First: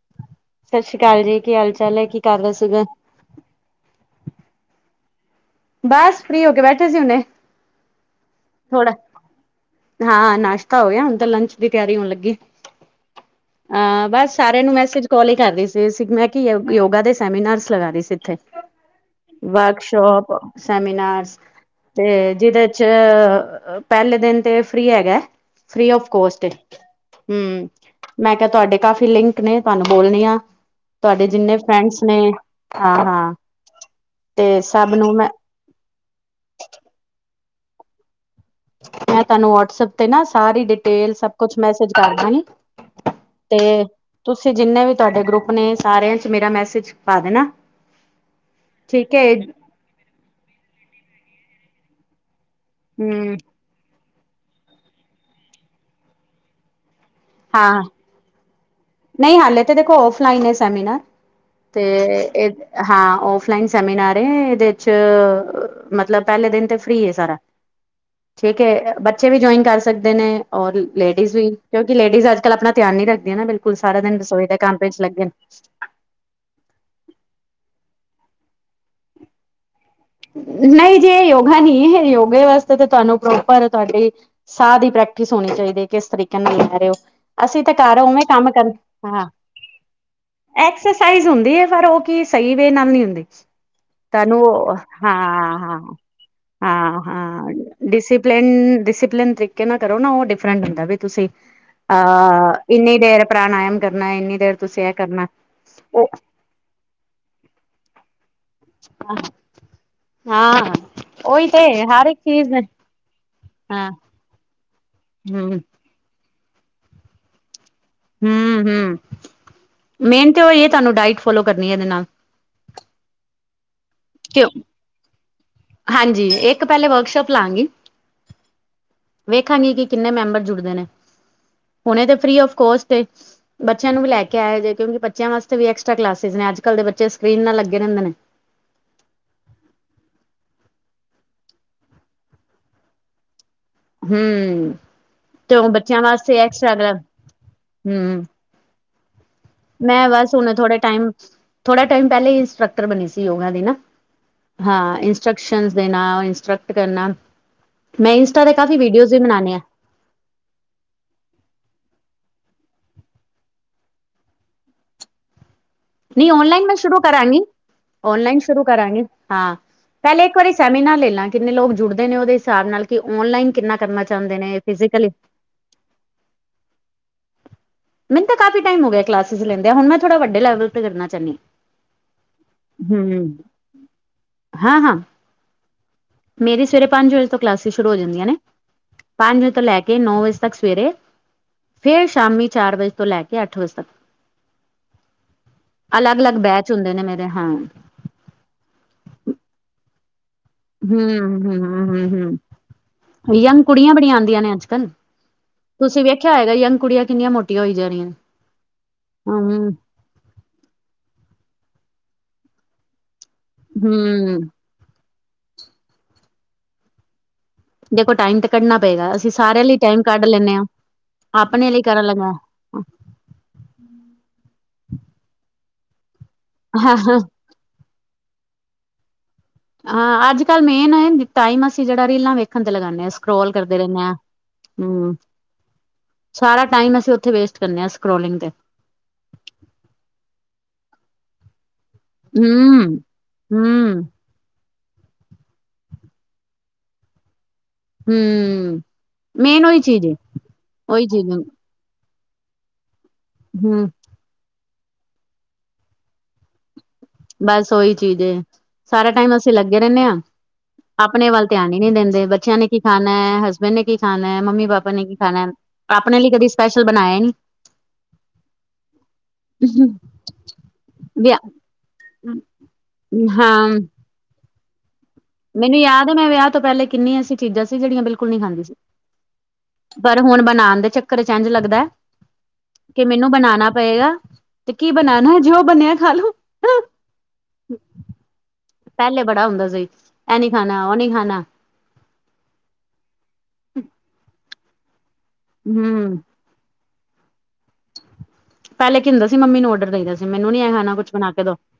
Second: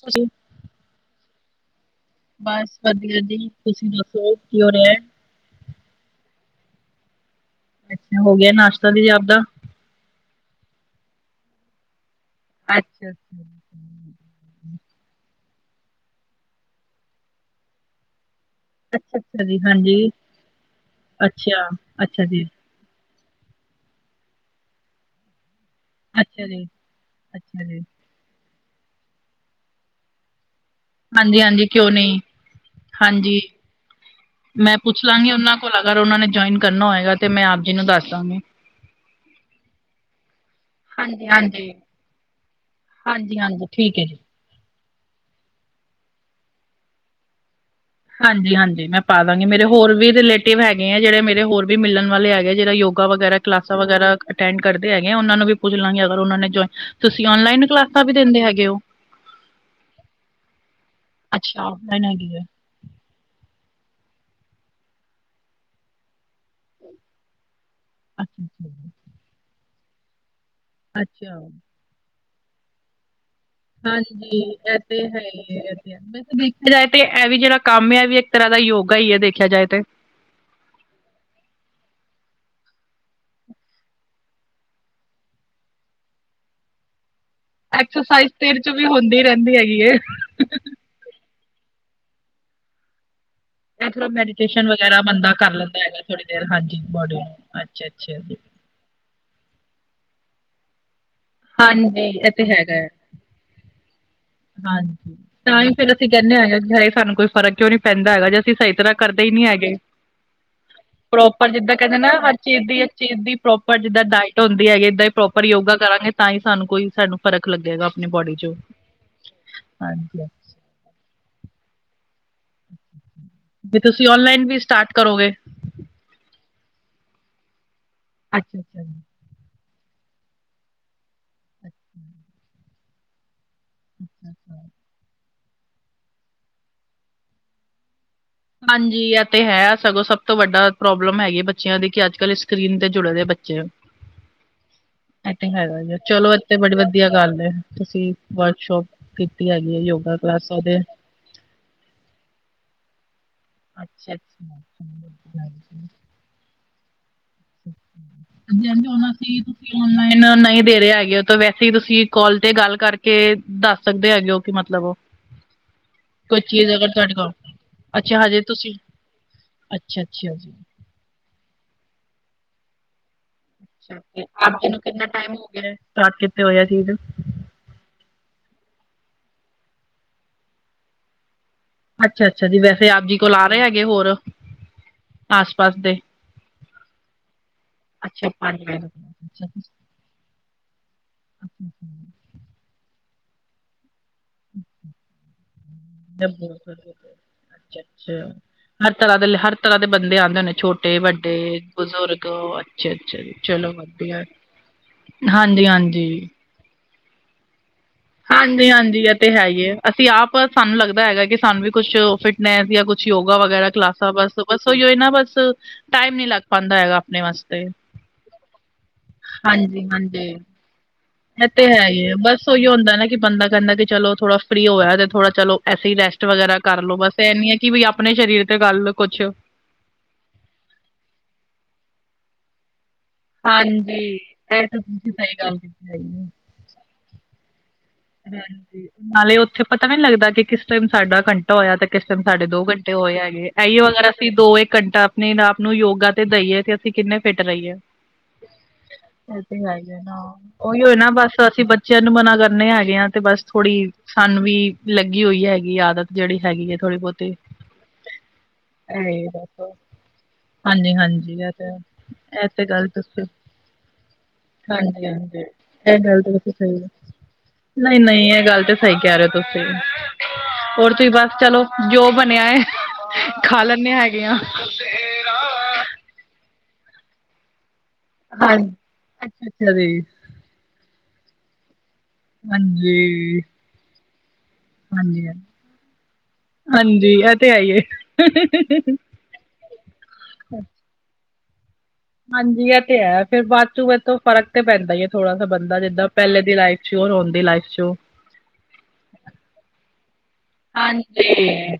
ਸਜੀ ਸਤਿ ਸ੍ਰੀ ਅਕਾਲ ਜੀ ਕੀ ਹਾਲ ਚਾਲ ਹੈ ਕੀ। ਕਰ ਰਹੇ ਬਸ ਸੀਗੇ ਵਧੀਆ ਜੀ ਤੁਸੀਂ ਦੱਸੋ ਕਿ ਹੋ ਰਿਹਾ। ਬਸ ਫਰੀ ਹੋ ਕੇ ਬੈਠੇ ਸੀ ਹੋਣੇ। ਹੋ ਗਿਆ ਨਾਸ਼ਤਾ ਦੀ ਆਪਦਾ। ਹਾਂ ਨਾਸ਼ਤਾ ਹੋ ਗਿਆ ਹੁਣ ਤਾਂ ਲੰਚ ਦੀ ਤਿਆਰੀ ਹੋਣ ਲੱਗੀ ਅੱਛਾ ਅੱਛਾ ਹਾਂ ਜੀ। ਬਸ। ਸਾਰਿਆਂ ਨੂੰ ਮੈਸੇਜ ਕਾਲ ਹੀ ਕਰ ਰਹੀ ਸੀ ਮੈਂ ਕਿ ਯੋਗਾ ਦੇ ਸੈਮੀਨਾਰਸ ਲਗਾ ਰਹੀ ਸੀ ਇੱਥੇ। ਅੱਛਾ ਅੱਛਾ ਜੀ ਹਾਂਜੀ ਵਰਕਸ਼ਾਪ ਸੈਮੀਨਾਰਸ ਅੱਛਾ ਤੇ ਅੱਛਾ ਜੀ ਜਿਹਦੇ ਚ ਪਹਿਲੇ ਦਿਨ ਤੇ ਫਰੀ ਹੈਗਾ। ਫਰੀ ਆਫ ਕੋਸਟ ਅੱਛਾ ਏ ਜੀ ਅੱਛਾ ਹਮ। ਜੀ ਮੈਂ ਕਿਹਾ ਤੁਹਾਡੇ ਕਾਫ਼ੀ ਲਿੰਕ ਨੇ ਤੁਹਾਨੂੰ ਬੋਲਣੀ ਆ। ਤੁਹਾਡੇ ਹਾਂਜੀ ਜਿੰਨੇ ਹਾਂਜੀ ਕਿਉਂ ਫਰੈਂਡਸ ਨੇ ਨਹੀਂ ਹਾਂ ਹਾਂ ਹਾਂਜੀ ਤੇ ਮੈਂ ਸਭ ਪੁੱਛ ਨੂੰ ਮੈਂ। ਲਾਂਗੀ ਉਹਨਾਂ ਕੋਲ ਅਗਰ ਓਨਾਨੇ ਜੋਏਨ ਕਰਨਾ ਹੋਏਗਾ ਤੇ ਮੈਂ ਆਪ ਜੀ ਨੂੰ ਦਾੱਸ ਦਾਂਗੀ। ਮੈਂ ਤਾਨੂੰ ਵਟਸਪ ਤੇ ਨਾ ਸਾਰੀ ਡਿਟੇਲ ਹਾਂਜੀ ਸਬ ਕੁੱਛ ਹਾਂਜੀ ਮੈਸੇਜ ਕਾਰਦਾਂਗੀ। ਹਾਂਜੀ, ਹਾਂਜੀ ਠੀਕ ਐ ਜੀ। ਤੂਸੀ ਜਿੰਨੇ ਵੀ ਤੂਆਡੇ ਗਰੁੱਪ ਨੇ ਸਾਰੇਆਂ ਚ ਮੇਰਾ ਮੈਸੇਜ ਪਾ ਦੇਨਾ। ਹਾਂਜੀ, ਹਾਂਜੀ ਮੈਂ ਪਾ ਦਾਂਗੀ, ਮੇਰੇ ਹੋਰ ਵੀ ਰਿਲੇਟਿਵ ਹੈਗੇ ਐ ਜੇੜੇ ਮੇਰੇ ਹੋਰ ਵੀ ਮਿਲਨ ਵਾਲੇ ਹੈਗੇ ਜੇੜਾ ਯੋਗਾ ਹਮ ਵਗੈਰਾ ਕਲਾਸਾਂ ਵਗੈਰਾ ਅਟੈਂਡ ਕਰਦੇ ਹੈਗੇ ਐਂ ਓਨਾਂ ਨੂੰ ਵੀ ਪੁੱਛ ਲਾਂਗੀ ਅਗਰ ਓਨਾਂ ਨੇ ਜੋਏ ਤੂਸੀ ਔਨਲਾਈਨ ਹਾਂ ਕਲਾਸਾਂ ਵੀ ਦੇਂਦੇ ਹੈਗੇ ਓ? ਨਹੀਂ ਹੱਲੇ ਤੇ ਦੇਖੋ ਓਫਲਾਈਨ ਏ ਸੈਮੀਨਾਰ, ਅੱਛਾ ਔਫਲਾਈਨ ਹੈਗੀ ਹੈ ਤੇ ਹਾਂ ਔਫਲਾਈਨ ਸੈਮੀਨਾਰ ਏ ਏਦੇ ਚ ਮਤਲਬ ਪੈਲੇ ਦਿਨ ਤੇ ਫ੍ਰੀ ਏ ਸਾਰਾ। ਅੱਛਾ ਠੀਕ ਐ, ਅੱਛਾ ਬੱਚੇ ਵੀ ਜੋਏਨ ਕਾਰ ਸਕਦੇ ਨੇ ਔਰ ਲੇਡੀਜ਼ ਅੱਛਾ ਵੀ। ਕਿਉਂਕਿ ਲੇਡੀਜ਼ ਅਜ-ਕਲ ਆਪਣਾ ਧੇਆਨ ਨੀ ਰੱਖਦੀਆਂ ਨਾ ਬਿਲਕੁਲ ਸਾਰਾ ਦਿਨ ਹਾਂਜੀ ਰਸੋਈ ਦੇ ਕਾੰਮ ਇਹ ਵਿੱਚ ਤੇ ਹੈ ਲੱਗੀਆਨ। ਹੀ ਹੈ ਇਹ ਵੈਸੇ ਦੇਖੇਆ ਜਾਏ ਤੇ ਐ ਵੀ ਜੇੜਾ ਕਾੰਮ ਏ, ਐਵੀ ਏੱਕ ਤਰਾਂ ਦਾ ਯੋਗਾ ਈ ਏ ਦੇਖੇਆ ਜਾਏ ਤੇ। ਨਹੀਂ ਜੇ ਯੋਗਾ ਨੀ ਏ ਯੋਗੇ ਵਾਸਤੇ ਤੇ ਤੂਆਨੂੰ ਪ੍ਰੋਪਰ ਤੂਆਡੀ ਸਾਹ ਦੀ ਪ੍ਰੈਕਟਿਸ ਹੋਣੀ ਚਾਈਦੀ ਏ ਕਿਸ ਤਰੀਕੇ ਨਾਲ ਲੈ ਰੇ ਓ। ਅਸੀ ਤੇ ਘਾਰ ਉਵੇਂ ਐਕਸਰਸਾਈਜ਼ ਤੇ ਕਾੰਮ ਇਹਦੇ ਕਰ ਚ ਵੀ ਹੁੰਦੀ ਹਾ। ਰਹਿੰਦੀ ਹੈਗੀ ਹੈ ਐਕਸਰਸਾਈਜ਼ ਹੁੰਦੀ ਐ ਪਰ ਓ ਕੀ ਸਈ ਵੇਅ ਨਾਲ ਨੀ ਹੁੰਦੀ। ਦੇਖ ਲੋ ਤੁਹਾਨੂੰ ਮੈਡੀਟੇਸ਼ਨ ਵਗੇਰਾ ਹਾਂ ਬੰਦਾ ਕਾੱਰ ਹਾਂ ਲੈਂਦਾ ਹੈਗਾ ਥੋੜੀ ਦੇਰ ਹਾਂਜੀ ਬੋਡੀ ਨੂੰ, ਅੱਛ, ਅੱਛ। ਡਿਸੀਪਲਿਨ ਤਰੀਕੇ ਨਾਲ ਕਰੋ ਨਾ, ਓ ਡਿਫਰੈਂਟ ਹੁੰਦੈ ਵੀ ਤੂਸੀ ਹਾਂਜੀ ਇਹ ਤੇ ਅ ਹੈਗਾ ਹੈ ਇੰਨੀ ਦੇਰ ਪ੍ਰਾਣਾਯਮ ਕਰਨੈ ਇੰਨੀ ਦੇਰ ਤੂਸੀ ਔ ਹਾਂਜੀ ਕਰਨੈ। ਤਾਂ ਹੀ ਫੇਰ ਅਸੀ ਕੈਂਨੇ ਆਂ, ਹਾਏ ਸਾਨੂੰ ਕੋਈ ਫਰਕ ਕਿਉਂ ਨੀ ਪੈਂਦਾ ਹੈਗਾ ਜੇ ਅਸੀ ਸਈ ਤਰਾ ਕਰਦੇ ਈ ਨੀ ਹੈਗੇ। ਹਾਂ ਉਹੀ ਪ੍ਰੋਪਰ ਤੇ ਜਿੱਦਾਂ ਕੈਂਦੇ ਨਾ ਇੱਕ ਹਰ ਚੀਜ਼ ਚੀਜ ਦੀ ਚੀਜ ਦੀ ਪ੍ਰੋਪਰ ਹਾਂ ਜਿੱਦਾਂ ਡਾਇਟ ਹੋਂਦੀ ਹੈਗੀ ਐ ਏਦਾਂ ਈ ਪ੍ਰੋਪਰ ਹਮ ਯੋਗਾ ਕਰਾਂਗੇ ਤਾਂ ਈ ਸਾਨੂੰ ਕੋਈ ਫ਼ਰਕ ਲੱਗੇਗਾ। ਅਪਨੀ ਬੋਡੀ ਚ। ਹਮ ਹਮ ਹਾਂਜੀ ਮੇਨ ਤੇ ਓਈ ਏ ਤਾਨੂੰ ਡਾਇਟ ਫੋਲੋ ਕਰਨੀ ਐ ਐਦੇ ਨਾਲ। ਵੀ ਤੂਸੀ ਔਨਲਾਈਨ ਕਿਉਂ? ਵੀ ਸਟਾਟ ਕਰੋਗੇ? ਹਾਂਜੀ, ਇੱਕ ਪੈਲੇ ਵਰਕਸ਼ੋਪ ਲਾਂਗੀ। ਅੱਛ ਛ, ਛ। ਵੇਖਾਂਗੀ ਕਿ ਕਿੰਨੇ ਮੈਂਬਰ ਜੁੜਦੇ ਨੇ, ਹੁਣੇ ਤੇ ਫ੍ਰੀ ਔਫ਼ ਕੋਸਟ ਏ। ਬੱਚੇਆਂ ਨੂੰ ਵੀ ਲੈ ਕੇ ਆਏਆ ਜੇ ਕਿਉਂਕਿ ਬੱਚੇਆਂ ਵਾਸਤੇ ਵੀ ਐਕਸਟਰਾ ਕਲਾਸਿਸ ਨੇ ਅੱਜ-ਕੱਲ ਦੇ ਬੱਚੇ ਸਕ੍ਰੀਨ ਨਾਲ ਲੱਗੇ ਰੈਂਦੇ ਨੇ। ਹਾਂਜੀ ਐ ਤੇ ਹੈ ਸਗੋਂ ਸਬ ਤੋਂ ਵੱਡਾ ਪ੍ਰੋਬਲਮ ਹੈਗੀ ਬੱਚੇਆਂ ਦੀ ਕਿ ਅੱਜ-ਕੱਲ ਸਕ੍ਰੀਨ ਤੇ ਜੁੜ ਰੇ ਬੱਚੇ। ਹੂੰ। ਐ ਤੇ ਉਹ ਹੈਗਾ ਜੇ, ਬੱਚਿਆਂ ਚਲੋ ਐ ਵਾਸਤੇ ਤੇ ਬੜੀ ਐਕਸਟਰਾ ਵਦੀਆ ਗਾੱਲ ਏ, ਤੂਸੀ ਹੂੰ ਵਰਕਸ਼ੋਪ ਕੀਤੀ ਹੈਗੀ ਏ ਮੈਂ ਯੋਗਾ ਬਸ ਹੁਣ ਕਲਾਸਾਂ ਥੋੜੇ ਦੇ। ਟਾਈਮ ਥੋੜਾ ਟਾਈਮ ਪੈਲੇ ਈ ਇੰਸਟਰਕਟਰ ਬਨੀ ਸੀ ਯੋਗਾ ਦੀ ਦੀਨਾ, ਅੱਛਾ ਅੱਛਾ ਹਾਂਜੀ ਹਾਂ ਹਾਂਜੀ, ਇੰਸਟਰਕਸ਼ਨਸ ਦੇਨਾ, ਇੰਸਟਰਕਟ ਕਰਨਾ। ਮੈਂ ਇੰਸਟਾ ਤੇ ਕਾਫ਼ੀ ਵੀਡੀਓਜ਼ ਵੀ ਬਨਾਨੀ ਆਂ। ਔਨਲਾਈਨ ਨਈ ਦੇ ਰੇ ਹੈਗੇ ਓ, ਤੇ ਵੈਸੇ ਈ ਤੂਸੀ ਕਾਲ ਤੇ ਗਾੱਲ ਕਾਰਕੇ ਦਾੱਸ ਸਕਦੇ ਹੈਗੇ ਓ ਕਿ ਮਤਲਬ ਨੀ ਕੋਈ ਔਨਲਾਈਨ ਚੀਜ਼ ਮੈਂ ਅਗਰ ਸ਼ੁਰੂ ਤੁਹਾਡੇ ਕੋਲ ਕਰਾਂਗੀ। ਅੱਛਾ ਓਨਲਾਈਨ ਹਜੇ ਸ਼ੁਰੂ ਤੁਸੀਂ ਕਰਾਂਗੇ, ਹਾਂ ਅੱਛਾ ਪੈਲੇ ਅੱਛਾ ਇੱਕ ਜੀ ਵਾਰੀ ਸੈਮੀਨਾਰ ਲੈਲਾਂ। ਕਿੰਨੇ ਲੋਗ ਜੁੜਦੇ ਨੇ ਓਦੇ ਹਿਸਾਬ ਨਾਲ ਕਿ ਔਨਲਾਈਨ ਕਿੰਨਾ ਅੱਛਾ, ਕਰਨਾ ਤੇ ਚਾਹੁੰਦੇ ਆੱਜ ਨੇ ਤੇਨੂ ਕਿੰਨਾ ਫਿਜ਼ਕਲੀ ਟਾਈਮ ਹੋ ਗੇਐ, ਸਟਾਰਟ ਕਿੱਤੇ ਹੋਏ ਐ ਚੀਜ? ਮੈਨ ਤਾ ਕਾਫੀ ਟਾਈਮ ਹੋ ਗੇਆ ਕਲਾਸਿਸ ਲੈਂਦਆਂ, ਹੁਨ ਮੈਂ ਥੋੜਾ ਵੱਡੇ ਲੈਵਲ ਤੇ ਕਰਨਾ ਚ੍ਹਾਨੀ ਆਂ। ਅੱਛਾ, ਅੱਛਾ ਜੀ, ਵੈਸੇ ਆਪ ਜੀ ਕੋਲ ਆ ਰਏ ਹੈਗੇ ਹੋਰ, ਹਾਂ-ਹਾਂ ਆਸ ਪਾਸ ਦੇ? ਮੇਰੀ ਸਵੇਰੇ ਪਾੰਜ ਵਜੇ ਤੋ ਕਲਾਸਿਸ ਸ਼ੁਰੂ ਹੋ ਜਾਂਦੀਆਂ ਅੱਛਾ ਨੇ, ਪੰਜ ਵਜੇ ਪਾੰਜ ਅੱਛਾ ਵਜੇ ਤੋ ਲੈ ਕੇ ਏ ਨੌ ਵਜੇ ਤਕ ਸਵੇਰੇ, ਅੱਛਾ ਫੇਰ ਸ਼ਾਮੀ ਚਾਰ ਵਜੇ ਤੋ ਲੈ ਕੇ ਆੱਠ ਵਜੇ ਤਕ। ਅਲੱਗ, ਲੱਗ ਬਹੁਤ ਬੈਚ ਵਧੀਆ। ਹੁੰਦੇ ਨੇ ਮੇਰੇ, ਹਾਂ। ਅੱਛਾ ਅੱਛਾ। ਹਰ ਤਰਾ ਦੇ, ਲ ਹਰ ਤਰਾ ਦੇ ਬੰਦੇ ਆਂਦੇ ਨੇ? ਹੂੰ, ਹੂੰ, ਹੂੰ, ਅੱਛਾ ਅੱਛਾ ਜੀ ਹੂੰ ਯੰਗ ਚਲੋ ਕੁੜੀਆਂ ਬੜੀਆਂ ਵਧੀਆ ਆਂਦੀਆਂ ਨੇ ਅੱਜ-ਕੱਲ। ਹਾਂਜੀ ਤੂਸੀ ਹਾਂਜੀ ਵੇਖੇਆ ਹੋਏਗਾ ਯੰਗ ਕੁੜੀਆਂ ਕਿੰਨੀਆਂ ਮੋਟੀਆਂ ਹੋਈ ਜਾ ਰੀਆਂ ਅਨ? ਹਾਂਜੀ, ਹਾਂਜੀ ਐ ਤੇ ਹੈ ਈ ਏ, ਅਸੀ ਆਪ ਸਾੰਨ ਲੱਗਦਾ ਹੈਗਾ ਕਿ ਸਾਨੂੰ ਵੀ ਕੁੱਛ ਫਿਟ ਮੈ ਜਾਂ ਕੁਛ ਯੋਗਾ ਵਗੈਰਾ ਕਲਾਸਾਂ ਬਸ ਹੂੰ-ਹੂੰ ਬਸ ਸੋ ਯੋ ਏ ਨ ਬਸ ਟਾਈਮ ਨੀ ਲੱਗ ਪਾਦਾ ਹੈਗਾ ਆਪਣੇ ਵਸ। ਦੇਖੋ ਟਾਈਮ ਤੇ ਕੱਢਣਾ ਪਏਗਾ ਅਸੀਂ ਸਾਰਿਆਂ ਲਈ ਹਾਂਜੀ ਟਾਈਮ ਕੱਢ ਹਾਂਜੀ ਲੈਂਦੇ ਹਾਂ ਇਹ ਤੇ ਆਪਣੇ ਲਈ ਹੈ ਕਰਨ ਹੀ ਹੈ ਲਈ। ਬਸ ਉਹੀ ਹੁੰਦਾ ਨਾ ਕਿ ਬੰਦਾ ਕਹਿੰਦਾ ਕਿ ਚਲੋ ਥੋੜਾ ਫਰੀ ਹੋਏ ਤੇ ਥੋੜਾ ਚਲੋ ਐਸੀ ਹੀ ਰੈਸਟ ਵਗੈਰਾ। ਹਾਂ ਕਰਲੋ ਬਸ ਇਹ ਨੀ ਹੈ ਕਿ ਵੀ ਆਪਣੇ ਸਰੀਰ ਤੇ ਗੱਲ ਕੁੱਛ ਹਾਂ ਅੱਜ ਕੱਲ੍ਹ ਮੇਨ ਟਾਈਮ ਅਸੀਂ ਜਿਹੜਾ ਰੀਲਾਂ ਵੇਖਣ ਤੇ ਲਗਾਨੇਂ ਹਾਂ। ਸਕਰੋਲ ਕਰਦੇ ਹਾਂਜੀ ਰਹਿੰਦੇ ਹਾਂ ਇਹ ਤਾਂ ਤੁਸੀਂ ਹਮ ਸਹੀ ਗੱਲ ਕਈ ਹੈ। ਸਾਰਾ ਟਾਈਮ ਅਸੀਂ ਉਥੇ ਵੇਸਟ ਕਰਨੇ ਆ। ਨਾਲੇ ਉੱਥੇ ਪਤਾ ਨੀ ਲੱਗਦਾ ਕਿ ਕਿਸ ਟਾਈਮ ਸਾਡਾ ਘ ਹੋਇਆ ਤੇ ਕਿਸ ਟਾਈਮ ਸਾਡੇ ਦੋ ਘੰਟੇ ਹਮ ਹੋਏ ਹੈਗੇ ਇਹੀਏ ਹਮ ਅਗਰ ਅਸੀਂ ਦੋ ਇੱਕ ਘੰਟਾ ਆਪਣੇ ਆਪ ਨੂੰ ਯੋਗਾ ਤੇ ਦਈਏ ਤੇ ਅਸੀਂ ਕਿੰਨੇ ਫਿਟ ਰਹੀਏ। ਹਮ ਏਤੇ ਮੇਨ ਉਹੀ ਹੈਈ ਚੀਜ਼ ਏ, ਏਨਾ ਉਹੀ ਹੋਏ ਨਾ ਬਸ ਅਸੀਂ ਚੀਨ ਮਨਾ ਕਰਨੇ ਹੈਗੇ ਆ ਤੇ ਬਸ ਹਮ ਥੋੜੀ ਸਾਨੂੰ ਵੀ ਲੱਗੀ ਹੋਈ ਹੈਗੀ ਆਦਤ ਜਿਹੜੀ ਹੈਗੀ ਹੈ ਥੋੜੀ ਬਹੁਤ। ਬਸ ਉਹੀ ਚੀਜ਼ ਏ ਸਾਰਾ ਟਾਈਮ ਅਸੀਂ ਬਸ। ਲੱਗੇ ਰਹਿੰਨੇ ਆ। ਆਪਣੇ ਹਾਂਜੀ-ਹਾਂਜੀ ਵੱਲ ਇਹ ਤੇ ਧਿਆਨ ਹੀ ਨੀ ਦਿੰਦੇ ਇਹ ਬੱਚਿਆਂ ਤੇ ਨੇ ਕੀ ਗੱਲ ਖਾਣਾ ਤੁਸੀਂ ਹੈ ਹਸਬੈਂਡ ਨੇ ਕੀ ਖਾਣਾ ਹੈ ਮੰਮੀ ਪਾਪਾ ਨੇ ਕੀ ਹਾਂਜੀ-ਹਾਂਜੀ ਖਾਣਾ। ਇਹ ਅਪਣੇ ਗੱਲ ਲਈ ਤਾਂ ਕਦੀ ਤੁਸੀਂ ਸਹੀ ਸਪੈਸ਼ਲ ਬਣਾਇਆ ਨੀ। ਨਹੀਂ ਨਹੀਂ ਇਹ ਗੱਲ ਤੇ ਸਹੀ ਕਹਿ ਰਹੇ ਹੋ ਤੁਸੀ ਹੋਰ ਤੁਸੀਂ ਬਸ ਵਿਆਹ ਚਲੋ ਜੋ ਬਣਿਆ ਖਾ ਹਾਂ ਲੈਂਦੇ ਹੈਗੇਆਂ। ਮੈਨੂੰ ਯਾਦ ਮੈਂ ਵਿਆਹ ਤੋਂ ਪਹਿਲੇ ਕਿੰਨੀਆ ਏਸੀ ਚੀਜ਼ਾਂ ਸੀ ਜੇੜੀਆਂ ਬਿਲ ਕੁਛ ਨਹੀਂ ਖਾਂਦੀ ਹਾਂਜੀ ਸੀ ਅੱਛਾ ਅੱਛਾ ਜੀ ਪਰ ਹੁਣ ਬਣਾਨ ਦੇ ਚੱਕਰ ਚ ਇੰਜ ਲੱਗਦਾ ਕਿ ਮੈਨੂੰ ਹਾਂਜੀ ਬਣਾਣਾ ਪਏਗਾ ਤੇ ਕੀ ਹਾਂਜੀ ਬਣਾਣਾ ਜੋ ਬਣਿਆ ਖਾਲੋ। ਹਾਂਜੀ ਇਹ ਤੇ ਹੇ ਈ ਹੁ ਹੂ ਹੁ ਹੂ ਹੁ। ਪਹਿਲੇ ਬੜਾ ਹੁੰਦਾ ਸੀ ਇਹ ਨੀ ਖਾਣਾ ਉਹ ਨੀ ਖਾਣਾ। ਹਾਂਜੀ ਇਹ ਤੇ ਹੈ ਫੇਿਰ ਬਾਅਦ ਚ ਬਾਅਦ ਤੋਂ ਫਰਕ ਤੇ ਪੈਂਦਾ ਹੈ ਥੋੜਾ ਸ ਬੰਦਾ ਜਿੱਦਾਂ ਹਮ ਪਹਿਲੇ। ਦੀ ਲਾਈਫ ਸਹੋਰ ਹੁੰਦੀ ਲਾਈਫ ਚੋ। ਪਹਿਲੇ ਕੀ ਹੁੰਦਾ ਸੀ ਮੰਮੀ ਨੂੰ ਔਡਰ ਦੇਈ ਦਾ ਸੀ ਮੈਨੂੰ ਨੀ ਇਹ ਖਾਣਾ ਕੁਛ ਹਾਂਜੀ ਬਣਾ ਕੇ ਦੋ ਇਹ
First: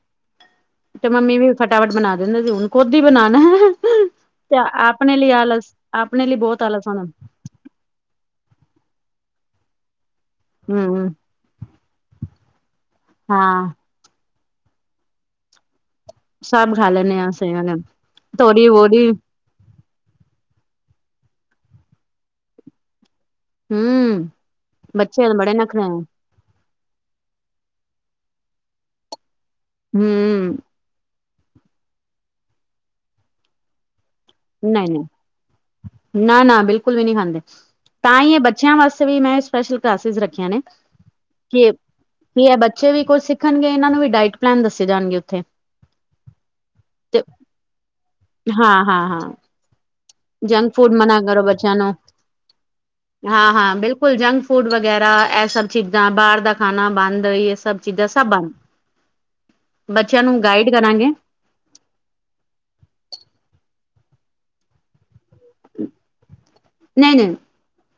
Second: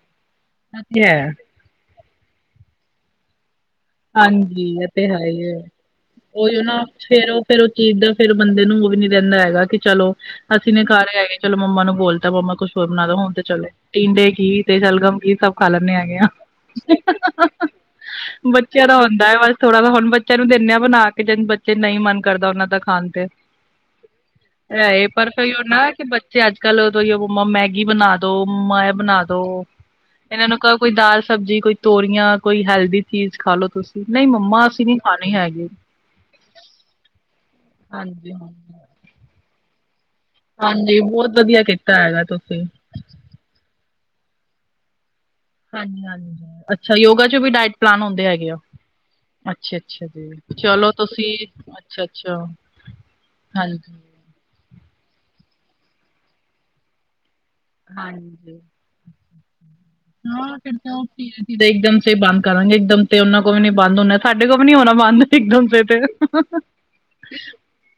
ਤੇ ਮੰਮੀ ਵੀ। ਫਟਾਫਟ ਬਣਾ ਦਿੰਦੇ ਸੀ ਹੁਣ ਖੁਦ ਹੀ ਬਨਾਨਾ। ਤੇ ਹਾਂਜੀ ਇਹ ਤੇ ਆਪਣੇ ਹੈ ਲਈ ਹੀ ਹੈ ਆਲਸ ਆਪਣੇ ਲਈ ਉਹੀ ਬਹੁਤ ਨਾ ਆਲਸ ਉਹਨਾ। ਫੇਰ ਉਹ ਫੇਰ ਉਹ ਚੀਜ਼ ਦਾ ਫੇਰ ਬੰਦੇ ਨੂੰ ਉਹ ਵੀ ਨੀ ਰਹਿੰਦਾ ਹੈਗਾ ਕਿ ਚਲੋ ਅਸੀਂ ਨੀਂ ਘਰ ਹਮ ਹੈਗੇ। ਚਲੋ ਮੰਮਾ ਨੂੰ ਬੋਲਤਾ ਮੰਮਾ ਕੁੱਛ ਹੋਰ ਬਣਾ ਦੋ ਹੁਣ ਤੇ ਚੱਲ ਹਾਂ ਟੀਂਡੇ ਕੀ ਤੇ ਸ਼ਲਗਮ ਕੀ ਸਭ ਖਾ ਲੈਂਨੇ ਹੈਗੇ ਆ। ਸਭ ਖਾ ਲੈਂਦੇ ਹਾਂ ਸਹੀ ਗੱਲ ਏ। ਬੱਚਿਆਂ ਦਾ ਹੁੰਦਾ ਹੈ ਬਸ ਥੋੜ੍ਹਾ ਨਾ ਹੁਣ ਬੱਚਿਆਂ ਨੂੰ ਦਿੰਦੇ ਆ ਬਣਾ ਕੇ ਜੇ ਬੱਚੇ ਨਹੀਂ ਮਨ ਕਰਦਾ ਉਹਨਾਂ ਦਾ ਖਾਣ ਤੇ। ਹਮ ਇਹ ਬੱਚੇ ਪਰ ਕਈ ਬੜੇ ਨਾ ਨਖਰੇ ਹੈ ਕੇ ਬੱਚ ਤੇ ਅੱਜ ਕੱਲ ਤੂੰਹੀ ਉ ਮਮਾ ਮੈਗੀ ਬਣਾ ਦੋ ਮਾਇਏ ਬਣਾ ਦੋ। ਹੂੰ। ਇਹਨਾਂ ਨੂੰ ਕੋਈ ਦਾਲ ਸਬਜ਼ੀ ਕੋਈ ਤੋਰੀਆਂ ਕੋਈ ਹੈਲਦੀ ਚੀਜ਼ ਖਾ ਲੋ ਤੁਸੀਂ। ਨਹੀਂ ਮੰਮਾ ਅਸੀਂ ਨਹੀਂ ਖਾਣੀ ਹੈਗੀ। ਨਾ ਨਾ ਬਿਲਕੁਲ ਵੀ ਨਹੀਂ ਖਾਂਦੇ ਤਾਂ ਹਾਂਜੀ ਹੀ ਇਹ ਹਾਂ, ਬੱਚਿਆਂ ਵਾਸਤੇ ਵੀ ਮੈਂ ਸਪੈਸ਼ਲ ਕਲਾਸਿਸ ਰੱਖ ਖਿਆ ਨੇ ਹਾਂਜੀ ਬਹੁਤ ਵਧੀਆ ਕਿ ਕੀਤਾ ਹੈਗਾ ਕੀ ਹੈ ਤੁਸੀਂ ਬੱਚੇ ਵੀ ਕੁੱਛ ਸਿੱ ਸਿੱਖਣ ਗੇ ਇਹਨਾਂ ਨੂੰ ਵੀ ਡਾਇਟ ਪਲੈਨ ਦੱਸੇ ਜਾਣਗੇ ਉੱਥੇ। ਹਾਂਜੀ ਹਾਂਜੀ ਅੱਛਾ ਤੇ ਯੋਗਾ ਚ ਵੀ ਡਾਇਟ ਪਲਾਨ ਹੁੰਦੇ ਹੈਗੇ ਆ। ਹਾਂ ਹਾਂ ਹਾਂ ਅੱਛਾ ਅੱਛਾ ਜੀ ਜੰਕ ਚਲੋ ਫੂਡ ਮਨਾ ਤੁਸੀਂ ਕਰੋ ਬੱਚਿਆਂ ਨੂੰ ਅੱਛਾ ਅੱਛਾ। ਹਾਂ ਹਾਂ ਹਾਂਜੀ ਬਿਲਕੁਲ ਜੰਕ ਫੂਡ ਵਗੈਰਾ ਇਹ ਸਭ ਚੀਜ਼ਾਂ ਬਾਹਰ ਦਾ ਖਾਣਾ ਬੰਦ ਸਭ ਚੀਜ਼ਾਂ ਸਭ ਬੰਦ ਹਾਂਜੀ ਬੱਚਿਆਂ ਨੂੰ ਹਾਂ ਗਾਈਡ ਫਿਰ ਤਾਂ ਉਹ ਕਰਾਂਗੇ। ਧੀਰੇ ਇੱਕਦਮ ਤੇ ਬੰਦ ਕਰਾਂਗੇ ਇੱਕਦਮ ਤੇ ਉਹਨਾਂ ਕੋਲ ਵੀ ਨੀ ਬਦੁੰ ਹੋਣਾ ਸਾਡੇ ਕੋਲ ਵੀ ਨੀ ਹੋਣਾ ਬੰਦ। ਇਕ ਦਮ ਸੈੱਟ ਨਹੀਂ ਨਹੀਂ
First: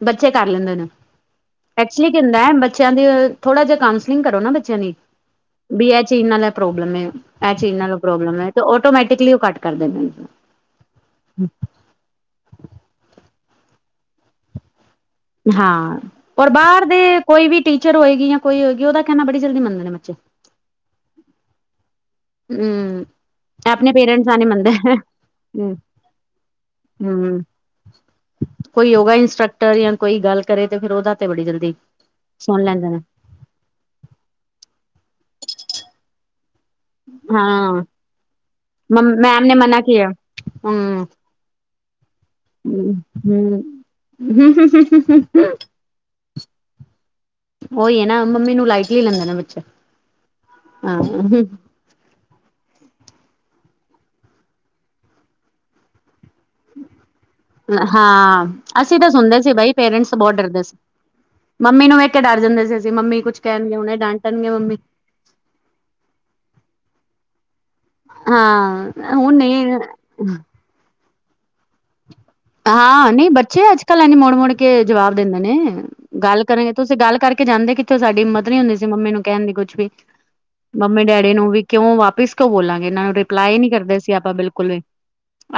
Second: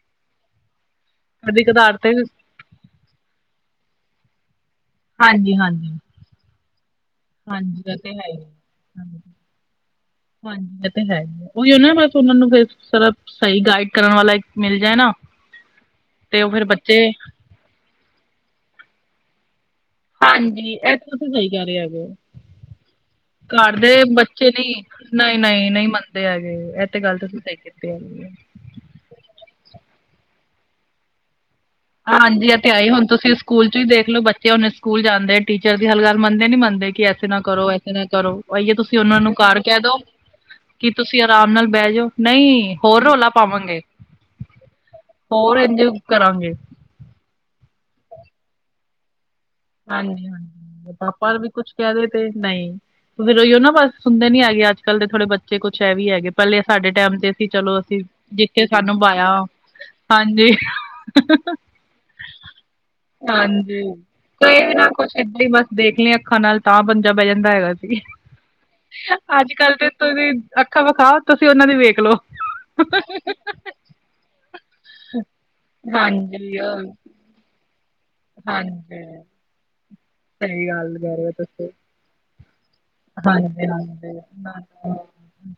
ਬੱਚੇ ਕਰ ਲੈਂਦ ਨੇਂ ਕਦੀ ਕਦਾਰ ਐਕਚੁਲੀ ਤੇ ਕੀ ਹੁੰਦਾ ਹੈ ਚੰਦਏ ਥੋੜਾ ਜਿਹਾ ਕਾਂਸਲਿੰਗ ਕਰੋ ਨਾ ਬੱਚਿਆਂ ਲਈ। ਹਾਂਜੀ ਹਾਂਜੀ। [unintelligible] ਨਾਲ ਐ ਪ੍ਰੋਬਲਮ ਏ। ਐ ਚੀਜ਼ ਹਾਂਜੀ ਏਨਾਂ ਇਹ ਨੂੰ ਹੈ ਹੀ ਪ੍ਰੋਬਲਮ ਏ, ਹੈ। ਤੇ ਹਾਂਜੀ ਓਟੋਮੈਟਿਕਲੀ ਓ ਕੱਟ ਕਾਰ ਦੇਂਦੀ ਸੁਨਨ ਨੂੰ ਫੇਰ [unintelligible] ਸਈ ਗਾਈਡ ਕਰਨ ਵਾਲਾ ਮਿਲ ਜਾਏ ਨਾ ਹਾਂ, ਤੇ ਓਰ ਉਹ ਫਿਰ ਬਾਰ ਬੱਚੇ ਦੇ ਕੋਈ ਵੀ ਟੀਚਰ ਹੋਏਗੀ ਯਾ ਕੋਈ ਹੋਏਗੀ ਓਦਾ ਕੈਨਾ ਬੜੀ ਜਲਦੀ ਮੰਨਦੇ ਨੇ ਬੱਚੇ ਹਾਂਜੀ, ਐ ਤੁਸੀ ਸਈ ਕੇਰੇ ਹੈਗੇ ਓ। ਹੂੰ। ਘਾੱਰ ਦੇ ਬੱਚੇ ਨੀ ਨਈ, ਨਈ, ਹਮ ਨਈ ਮੰਨਦੇ ਹੈਗੇ ਐ ਤੇ ਗਾੱਲ ਤੁਸੀ ਹਮ ਸਈ ਕੀਤੀ ਹੈਗੀ ਏ। ਕੋਈ ਹੋਗਾ ਇੰਸਟਰਕਟਰ ਯਾਂ, ਕੋਈ ਗਾੱਲ ਕਰੇ ਤੇ ਫੇਰ ਓਦਾ ਤੇ ਬੜੀ ਜਲਦੀ ਹਾਂਜੀ, ਐ ਸੁਣ ਹੈਈ ਲੈਂਦੇ ਨੇ ਹੁਨ ਤੁਸੀ ਸਕੂਲ ਚ ਵੀ ਦੇਖਲੋ ਬੱਚੇ ਹੁਨ ਸਕੂਲ ਜਾਂਦੇ ਟੀਚਰਸ ਦੀ ਹਰ ਗਾੱਲ ਮੰਨਦੇ ਨੀ ਮੰਨਦੇ ਕਿ ਐਸੇ ਨਾ ਕਰੋ, ਹਾਂ ਐਸੇ ਨਾ ਕਰੋ ਐਈਓ ਤੁਸੀ ਮਮ ਓਨਾਂ ਨੂੰ ਮੈਮ ਨੇ ਕਾਰ ਕੈ ਮਨਾ ਦੋ ਕੀਆ ਕੀ ਹਮ ਤੁਸੀ ਆਰਾਮ ਨਾਲ ਬੈਜੋ, ਨਈ ਹੋਰ ਰੋਲਾ ਹਮ ਪਾਵਾਂਗੇ। ਹੋਰ [unintelligible] ਇੰਝ ਕਰਾਂਗੇ ਓਈ ਏ ਨਾ, ਮੰਮੀ ਨੂੰ ਲਾਈਟਲੀ ਲੈਂਦੇ ਨੇ ਬੱਚੇ ਹਾਂਜੀ, ਹਾਂ [unintelligible] ਵੀ ਕੁੱਛ ਕੈ ਦੇਵੇ ਤੇ ਨਈ ਫੇਰ ਓਈਓ ਨਾ ਬਾੱਸ ਸੁਨਦੇ ਨੀ ਹੈਗੇ ਆੱਜ-ਕਾੱਲ ਦੇ ਥੋੜੇ ਬੱਚੇ ਕੁੱਛ ਐ ਵੀ ਹੈਗੇ। ਪੈਲੇ ਸਾਡੇ ਟੈਮ ਤੇ ਸੀ ਚਲੋ ਅਸੀ ਹਾਂ ਜਿੱਥੇ ਸਾਨੂੰ ਅਸੀਂ ਤਾਂ ਬਾਯਾ, ਸੁਣਦੇ ਸੀ ਬਾਈ ਪੇਰੈਂਟਸ ਬਹੁਤ ਹਾਂਜੀ। ਡਰਦੇ ਸੀ ਮੰਮੀ ਨੂੰ ਵੇਖ ਕੇ ਡਾਰ ਜਾਂਦੇ ਅਸੀ ਮੰਮੀ ਕੁੱਛ ਕੈਨਗੇ ਹੁਣੇ ਡਾਂ ਤੇ ਏਵੀ ਨਾ ਕੁੱਛ [unintelligible] ਬਾੱਸ ਦੇਖ ਲੀ ਅੱਖਾਂ ਨਾਲ ਤਾਂ ਬੰਜਾ ਬੈ ਜਾਂਦਾ ਹੈਗਾ ਸੀ। ਹਾਂ ਹੁਣ ਆੱਜ-ਕਾੱਲ ਨਹੀਂ ਤੇ ਤੁਸੀ ਅੱਖਾਂ ਵਖਾਓ ਤੁਸੀ ਓਨਾ ਦੀ ਵੇਖ ਲੋ। ਹਾਂ, ਨਈ ਬੱਚੇ ਆੱਜ-ਕਾੱਲ ਐਜਂ ਮੋੜ ਮੋੜ ਕੇ ਜਵਾਬ ਦੇਂਦੇ ਨੇ। ਗਾੱਲ ਹਾਂਜੀ ਕਰੇਗੇ ਅ ਤੁਸੀ ਗਾੱਲ ਕਰਕੇ ਜਾਂਦੇ ਕਿ ਤੇ ਓ ਸਾਡੀ ਹਿੰਮਤ ਨੀ ਹੁੰਦੀ ਸੀ ਹਾਂਜੀ ਮੰਮੀ ਨੂੰ ਕੈਨ ਦੀ ਕੁੱਛ ਵੀ, ਸਹੀ ਗੱਲ ਕਹਿ ਰਹੇ ਹੋ ਮੰਮੀ-ਡੈਡੀ ਨੂੰ ਵੀ ਤੁਸੀਂ। ਕਯੋਂ ਵਾਪਿਸ ਧੋ ਲਾਂਗੇ ਏਨਾਂ ਨੂੰ ਰਿਪਲਾਏ ਹਾਂਜੀ ਨੀ ਕਰਦੇ ਸੀ ਹਾਂਜੀ ਆਪਾ ਬਿਲਕੁੱਲ ਵੀ, ਨਾਟਕ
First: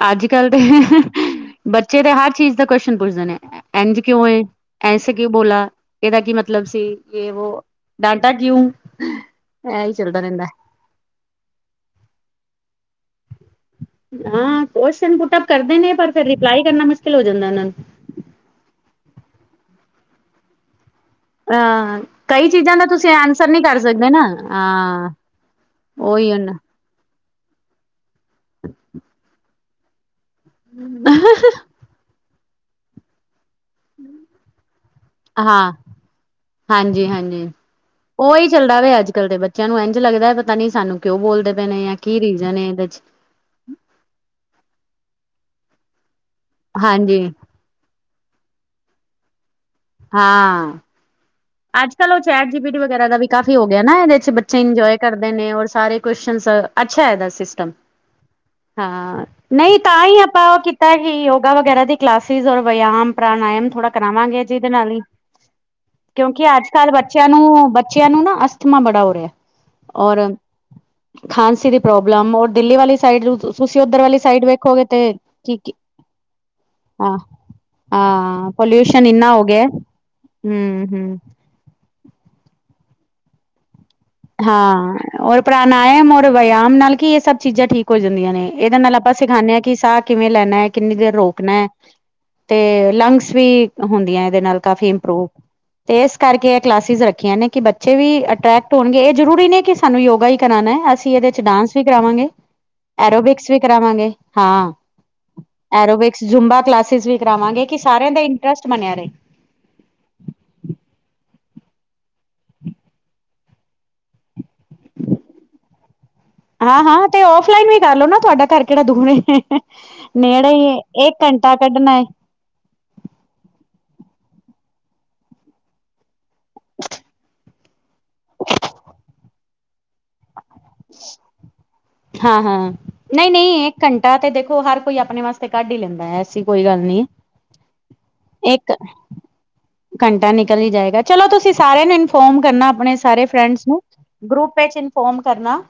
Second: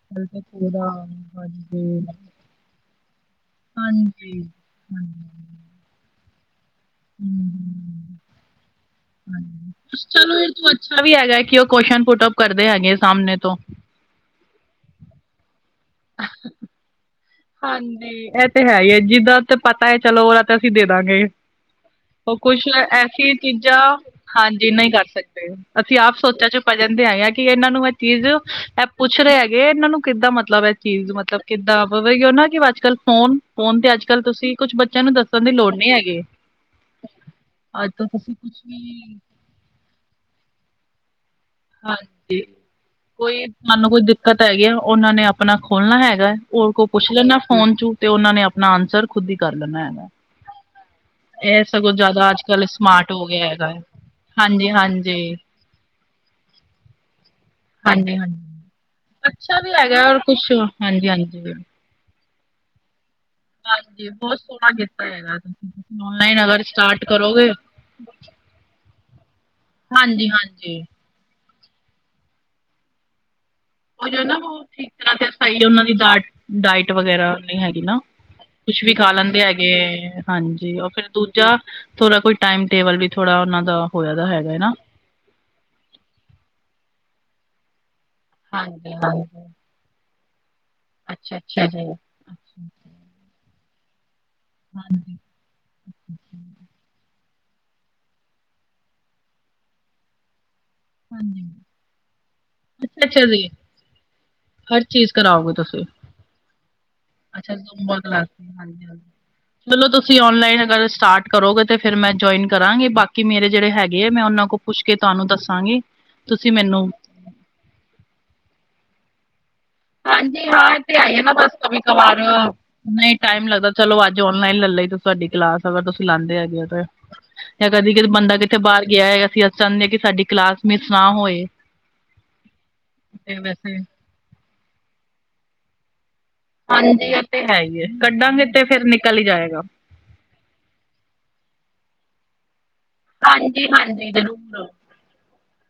ਆੱਜ-ਕਾੱਲ ਦੇ ਪੂਰਾ [unintelligible] ਹਾਂਜੀ। ਬੱਚੇ ਤੇ ਹਾਰ ਚੀਜ਼ ਦਾ ਕੋਸ਼ਨ ਪੁੱਛਦੇ ਨੇ, ਐਂਜ ਕਯੋਂ ਏ ਹਾਂਜੀ ਐਸੇ ਕਯੁਂ ਹਾਂਜੀ, ਬੋਲਾ ਏਦਾ ਕੀ ਮਤਲਬ ਸੀ, ਹੂੰ ਯੇ ਵੋ ਹੂੰ ਡਾਂਟਾ ਕਯੁਂ ਚਲੋ ਏਸਤੂ ਅੱਛਾ ਵੀ ਹੈਗਾ, ਕਿ ਓ ਕੋਸ਼ਨ ਪੁਟ ਅਪ ਕਰਦੇ ਹੈਗੇ ਸਾਮਨੇ ਤੋਂ ਹਾਂ, ਕੋਸ਼ਨ ਪੁੁਟ ਅਪ ਕਰਦੇ ਨੇ ਪਰ ਫੇਰ ਰਿਪਲਾਈ ਕਰਨਾ ਮੁਸ਼ ਹਾਂਜੀ, ਐ ਤੇ ਹੈਈ ਏ, ਜਿੱਦਾ ਤੇ ਪਤਾ ਏ ਚਲੋ ਓਦਾ ਤਾ ਅਸੀ ਦੇ ਦਾਂਗੇ। ਅਹ ਓ ਕਈ ਕੁਛ ਚੀਜ਼ਾਂ ਦਾ ਤੁਸੀਂ ਐਸੀ ਆਂਸਰ ਨਹੀਂ ਚੀਜ਼ਾਂ ਕਰ ਸਕਦੇ ਨਾ ਹਾਂਜੀ, ਨਈ ਕਾਰ ਹਾਂ ਸਕਦੇ। ਅਸੀ ਆਪ ਉਹੀ ਸੋਚਾਂ ਨਾ ਚ ਪਜਨ ਤੇ ਹੈਗਾ, ਕਿ ਏਨਾਂ ਨੂੰ ਐ ਚੀਜ਼ ਐ ਪੁੱਛ ਰੇ ਹੈਗੇ ਏਨਾਂ ਨੂੰ ਕਿੱਦਾਂ ਮਤਲਬ ਐਸ ਚੀਜ਼ ਮਤਲਬ ਕਿ [unintelligible] ਓਨਾ ਕਿ ਆੱਜ-ਕਾੱਲ ਫੋਨ ਫੋਨ ਤੇ ਆੱਜ-ਕਾੱਲ ਤੁਸੀ ਕੁਛ ਬੱਚੇਆਂ ਨੂੰ ਦੱਸਨ ਦੀ ਹਾਂ ਲੋੜ ਨੀ ਹੈਗੀ। ਹਾਂਜੀ ਹਾਂਜੀ, ਅੱਜ ਕੱਲ ਤੁਸੀਂ ਓਈ ਕੁਛ ਚੱਲਦਾ ਪੇਆ ਵੀ ਅੱਜ-ਕੱਲ। ਬੱਚੇਆਂ ਨੂੰ ਐਂਜ ਲੱਗਦਾ, ਪਤਾ ਨੀ ਸਾਨੂੰ ਕਯੋਂ ਬੋਲਦੇ ਪੇਨੇ ਯਾ ਕੀ ਹਾਂਜੀ ਰੀਜ਼ਨ ਏਦੇ ਚ ਕੋਈ ਸਾਨੂੰ ਕੋਈ ਦਿੱਕਤ ਹੈਗੀ ਆ, ਓਨਾਂ ਨੇ ਆਪਨਾ ਖੋਲਨਾ ਹੈਗਾ ਓਦੇ ਕੋਲ ਪੁੱਛ ਹਾਂਜੀ ਲੈਨਾ ਫੋਨ ਚੂ, ਤੇ ਓਨਾਂ ਨੇ ਆਪਨਾ ਆਨਸਰ ਖੁਦ ਈ ਕਾਰ ਲੈਨਾ ਹੈਗਾ। ਇਹ ਸਗੋਂ ਆੱਜ-ਕਾੱਲ ਓ ਜ਼ਿਆਦਾ ਅੱਜ ਚੈਟ ਜੀ ਕੱਲ ਪੀ ਟੀ ਵਗੈਰਾ ਸਮਾਰਟ ਦਾ ਹੋ ਵੀ ਗਿਆ ਕਾਫ਼ੀ ਹੈਗਾ ਹੈ। ਹੋਗੇਆ ਨਾ, ਐਦੇ ਚ ਬੱਚੇ ਹਾਂਜੀ ਇਂਜੋਏ ਕਰਦੇ ਹਾਂਜੀ ਨੇ ਓਰ ਸਾਰੇ ਕੋਸ਼ਨਸ ਅੱਛਾ, ਹੇਗਾ ਸੀਸ ਟਮ ਹਾਂਜੀ ਹਾਂਜੀ ਹਾਂ, ਅੱਛਾ ਵੀ ਨਈ ਤਾ ਹੈਗਾ ਈ ਔਰ ਆਪਾਂ ਕੁਛ ਓ ਕੀਤਾ ਹਾਂਜੀ ਜੀ ਹਾਂਜੀ ਯੋਗਾ ਵਗੈਰਾ ਦੀ ਕਲਾਸਿਸ ਓਰ ਵਆਮ ਪ੍ਰਣਾਯਮ ਥੋੜਾ ਹਾਂਜੀ ਬਹੁਤ ਕਰਾਵਾਂਗੇ ਜੀਦੇ ਸੋਹਣਾ ਨਾਲ ਈ [inaudible] ਕਯੋਂਕੀ ਆੱਜ-ਕਾੱਲ ਸਟਾਰਟ ਬੱਚੇਆਂ ਕਰੋਗੇ ਨੂੰ ਬੱਚੇਆਂ ਨੂੰ ਨਾ ਅਸਥਮਾ ਬੜਾ ਹੋਰੇਆ। ਹਾਂਜੀ, ਹਾਂਜੀ। ਖਾਂਸੀ ਦੀ ਪ੍ਰੋਬਲਮ ਓਰ ਦਿੱਲੀ ਵਾਲੀ ਸਾਈਡ [unintelligible] ਤੁਸੀ ਓਧਰ ਉਹ ਵਾਲੀ ਜੋ ਨਾ ਸਾਈਡ ਉਹ ਵੇਖੋਗੇ ਠੀਕ ਤੇ, ਤਰ੍ਹਾਂ ਕੀ ਸਹੀ ਕੀ ਉਹਨਾਂ ਦੀ ਡਾਟ ਡਾਇਟ ਹਾਂ, ਵਗੈਰਾ ਨਹੀਂ ਹੈਗੀ ਨਾ ਹਾਂ। ਕੁਛ ਵੀ ਪੋਲਯੁਸ਼ਨ ਖਾ ਇੰਨਾ ਲੈਂਦੇ ਹੋਗੇਆ। ਹੂੰ, ਹੂੰ ਯਾਂ ਥੋਰਾ ਕੋਈ ਟਾਈਮ ਟੇਬਲ ਵੀ ਥੋੜਾ ਓਨਾ ਦਾ ਹੋਇਆ ਦਾ ਹੈਗਾ ਨਾ ਹਾਂ, ਓਰ ਪ੍ਰਨਾਯਮ ਓਰ ਵਆਮ ਨਾਲ ਕੀ ਏ ਸਭ ਚੀਜ਼ਾਂ ਠੀਕ ਹੋ ਜਂਦੀਆਂ ਨੇ। ਏਦੇ ਹਾਂਜੀ ਨਾਲ ਆਪਾਂ ਹਾਂਜੀ ਸਿਖਾਨੇ ਆ ਕੀ ਸਾਹ ਕਿਵੇਂ ਲੈਣਾ ਐ ਕਿੰਨੀ ਦੇਰ ਅੱਛਾ ਅੱਛਾ ਰੋਕਣਾ। ਜੀ ਤੇ ਲੰਗਸ ਵੀ ਹੁੰਦੀਆਂ ਐਦੇ ਨਾਲ ਕਾਫੀ ਹਾਂਜੀ ਇੰਪਰੂਵ। ਤੇ ਏਸ ਕਰਕੇ ਏ ਕਲਾਸਿਸ ਰੱਖੀਆਂ ਨੇ ਕਿ ਬੱਚੇ ਵੀ ਅਟ੍ਰੈਕ ਧੋਣਗੇ ਜ਼ਰੂਰੀ ਨੀ ਕੀ ਸਾਨੂੰ ਯੋਗਾ ਈ ਕਰਾਣਾ ਅਸੀਂ ਇਹਦੇ ਚ ਹਾਂਜੀ ਡਾਂਸ ਵੀ ਕਰਾਵਾਂਗੇ। ਅੱਛਾ ਅੱਛਾ ਜੀ ਐਰੋਬਿਕਸ ਵੀ ਕਰਾਵਾਂਗੇ ਹਾਂ ਹਰ ਚੀਜ਼ ਕਰਾਓਗੇ ਤੁਸੀਂ ਐਰੋਬਿਕਸ, ਜੁੰਬਾ ਕਲਾਸਿਸ ਵੀ। ਅੱਛਾ ਕਰਾਵਾਂਗੇ ਕੀ ਸਾਰਿਆਂ ਦਾ ਇੰਟਰਸਟ ਬਣਿਆ ਰਏ। ਲੱਲੋ ਤੁਸੀਂ ਔਨਲਾਈਨ ਅਗਰ ਸਟਾਰਟ ਕਰੋਗੇ ਤੇ ਫੇਰ ਮੈਂ ਜੁਆਇਨ ਕਰਾਂਗੀ ਬਾਕੀ ਮੇਰੇ ਜੇੜੇ ਹੈਗੇ ਆ ਮੈਂ ਓਨਾਂ ਕੋ ਪੁੱਛ ਕੇ ਤੁਹਾਨੂੰ ਦੱਸਾਂਗੀ। ਤੁਸੀਂ ਮੈਨੂੰ ਹਾਂ-ਹਾਂ ਤੇ ਓਫਲਾਈਨ ਵੀ ਕਰ ਲੋ ਨਾ ਤੁਹਾਡਾ ਘਰ ਕੇੜਾ ਦੂਰ ਏ। ਹਾਂਜੀ ਨੇੜੇ ਹਾਂ ਹੀ ਇਥੇ ਆ ਏ ਇੱਕ ਜਾਂਦਾ ਘੰਟਾ ਕਬੀ ਕੱਢਣਾ ਏ ਕਵਾਰ। ਨਈ ਟਾਈਮ ਲੱਗਦਾ ਚਲੋ ਅੱਜ ਔਨਲਾਈਨ ਲੈ ਲਈ ਤੁਹਾਡੀ ਕਲਾਸ ਅਗਰ ਤੁਸੀਂ ਲਾਂਦੇ ਹੈਗੇ ਓ ਤੇ। ਜਾਂ ਕਦੀ ਕਦੀ ਬੰਦਾ ਕਿਤੇ ਬਾਰ ਗਿਆ ਹੈਗਾ ਅਸੀਂ-ਅਸੀਂ ਚਾਂਦੇ ਕੀ ਸਾਡੀ ਕਲਾਸ ਮਿਸ ਨਾ ਹੋਏ ਤੇ ਵੈਸੇ ਐ ਤੇ ਦੇਖੋ ਹਰ ਕੋਈ ਆਪਣੇ ਵਾਸਤੇ ਕੱਢ ਈ ਲੈਂਦਾ ਐਸੀ ਕੋਈ ਗੱਲ ਨਹੀਂ ਹਾਂਜੀ ਓ ਤੇ ਹੈ ਈ ਐ ਕੱਢਾਂਗੇ ਹੈ ਤੇ ਇੱਕ ਫੇਰ ਨਿਕਲ ਈ ਜਾਏਗਾ। ਘੰਟਾ ਨਿਕਲ ਈ ਜਾਏਗਾ। ਚਲੋ ਤੁਸੀਂ, ਸਾਰਿਆਂ ਨੂੰ ਇਨਫੋਰਮ ਕਰਨਾ, ਆਪਣੇ ਸਾਰੇ ਫਰੈਂਡਸ ਹਾਂਜੀ ਨੂੰ, ਹਾਂਜੀ ਗਰੁੱਪ ਜ਼ਰੂਰ ਵਿੱਚ ਇਨਫੋਰਮ ਕਰਨਾ,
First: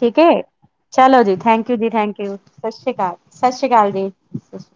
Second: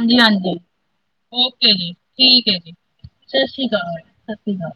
ਠੀਕ ਐ। ਹਾਂਜੀ ਚਲੋ ਜੀ, ਓਕੇ ਥੈਂਕਯੂ ਜੀ ਥੈਂਕਯੂ, ਠੀਕ ਹੈ ਸਤਿ ਜੀ ਸ਼੍ਰੀ ਅਕਾਲ ਸਤਿ ਸ਼੍ਰੀ ਅਕਾਲ ਜੀ। ਸਤਿ ਸ਼੍ਰੀ ਅਕਾਲ